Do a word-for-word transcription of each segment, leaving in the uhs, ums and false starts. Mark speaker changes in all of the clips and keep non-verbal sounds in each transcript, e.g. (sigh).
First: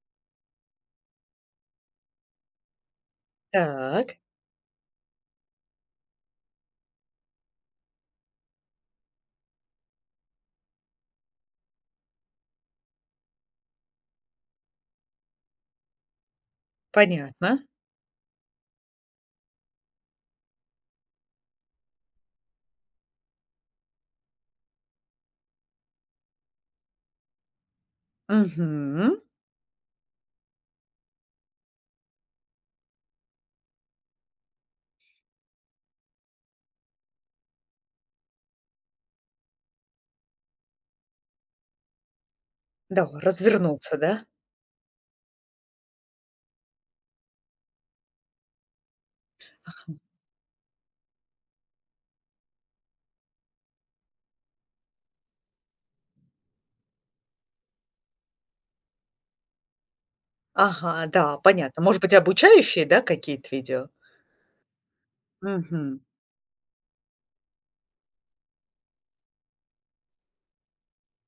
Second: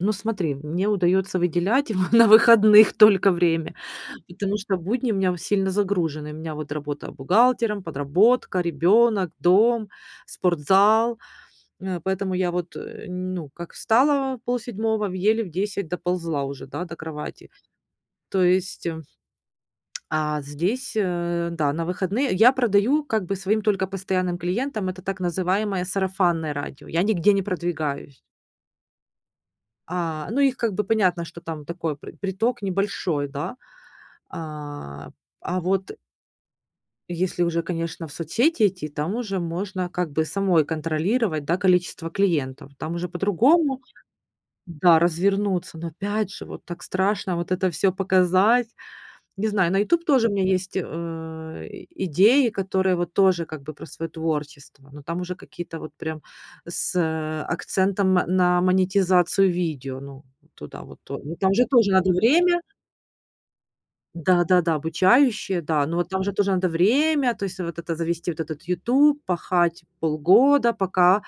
Speaker 1: Ну, смотри, мне удается выделять его на выходных только время,
Speaker 2: Так.
Speaker 1: потому что в будни у меня в сильно загружены. У меня вот работа бухгалтером, подработка, ребенок, дом, спортзал. (sniffs) Э, поэтому я вот, э, ну, как встала в полседьмого, в еле в десять доползла уже да, до кровати,
Speaker 2: Понятно.
Speaker 1: то есть А здесь, э, да, на выходные я продаю как бы своим только постоянным клиентам- это так называемое "сарафанное радио". Я нигде не продвигаюсь.
Speaker 2: Мгм.
Speaker 1: А, ну их как бы понятно, что там такой пр приток небольшой, да, а а вот если уже, конечно, в соцсети идти, там уже можно как бы самой контролировать, да, количество клиентов, там
Speaker 2: Да,
Speaker 1: уже по-другому.
Speaker 2: развернуться, да?
Speaker 1: Да, развернуться. Но опять же, вот так страшно вот это всё показать. Не
Speaker 2: А
Speaker 1: знаю, на
Speaker 2: хм.
Speaker 1: "Ютуб" тоже у меня есть, э, и идеи, которые вот тоже как бы про своё творчество, но там уже какие-то вот прям с, э, акцентом на монетизацию видео, ну, туда вот
Speaker 2: Ага,
Speaker 1: то но
Speaker 2: да,
Speaker 1: там же
Speaker 2: понятно.
Speaker 1: тоже
Speaker 2: Может
Speaker 1: надо
Speaker 2: быть, и
Speaker 1: время
Speaker 2: обучающие, да, какие-то видео?
Speaker 1: Да-да-да. Обучающие, да, но
Speaker 2: Мгм.
Speaker 1: вот там же тоже надо время, то есть вот это: завести этот вот "Ютуб", пахать полгода, пока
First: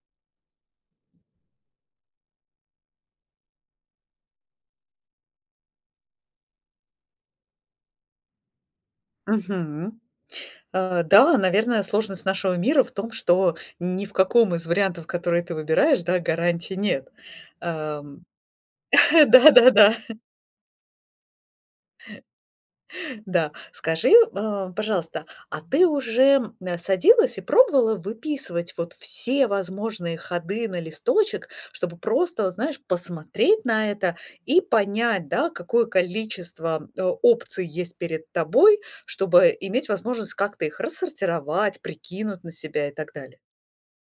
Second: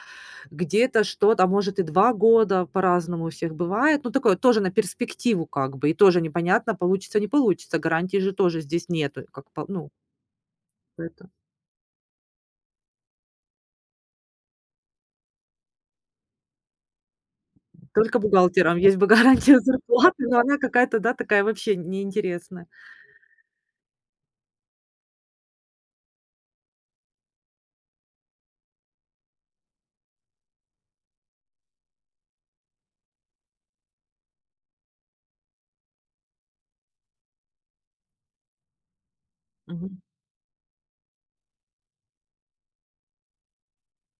Speaker 1: где-то что-то, а может, и два года, по-разному у всех бывает, но такое тоже на перспективу как бы, и тоже непонятно, получится, не получится, гарантии же тоже здесь нету как по ну.
Speaker 2: Мгм. Э,
Speaker 1: Поэто
Speaker 2: да, наверное, сложность нашего мира в том, что ни в каком из вариантов, которые ты выбираешь, да, гарантии нет.
Speaker 1: Только
Speaker 2: Ам,
Speaker 1: бухгалтерам, есть бы
Speaker 2: (chuckles)
Speaker 1: гарантия
Speaker 2: да-да-да.
Speaker 1: зарплаты, но она какая-то, да, такая вообще
Speaker 2: Э.
Speaker 1: неинтересная.
Speaker 2: Да, скажи, а, пожалуйста, а ты уже, м, садилась и пробовала выписывать вот все возможные ходы на листочек, чтобы просто, вот знаешь, посмотреть на это и понять, да, какое количество, а, опций есть перед тобой, чтобы иметь
Speaker 1: Мгм.
Speaker 2: возможность как-то их рассортировать, прикинуть на себя и так далее?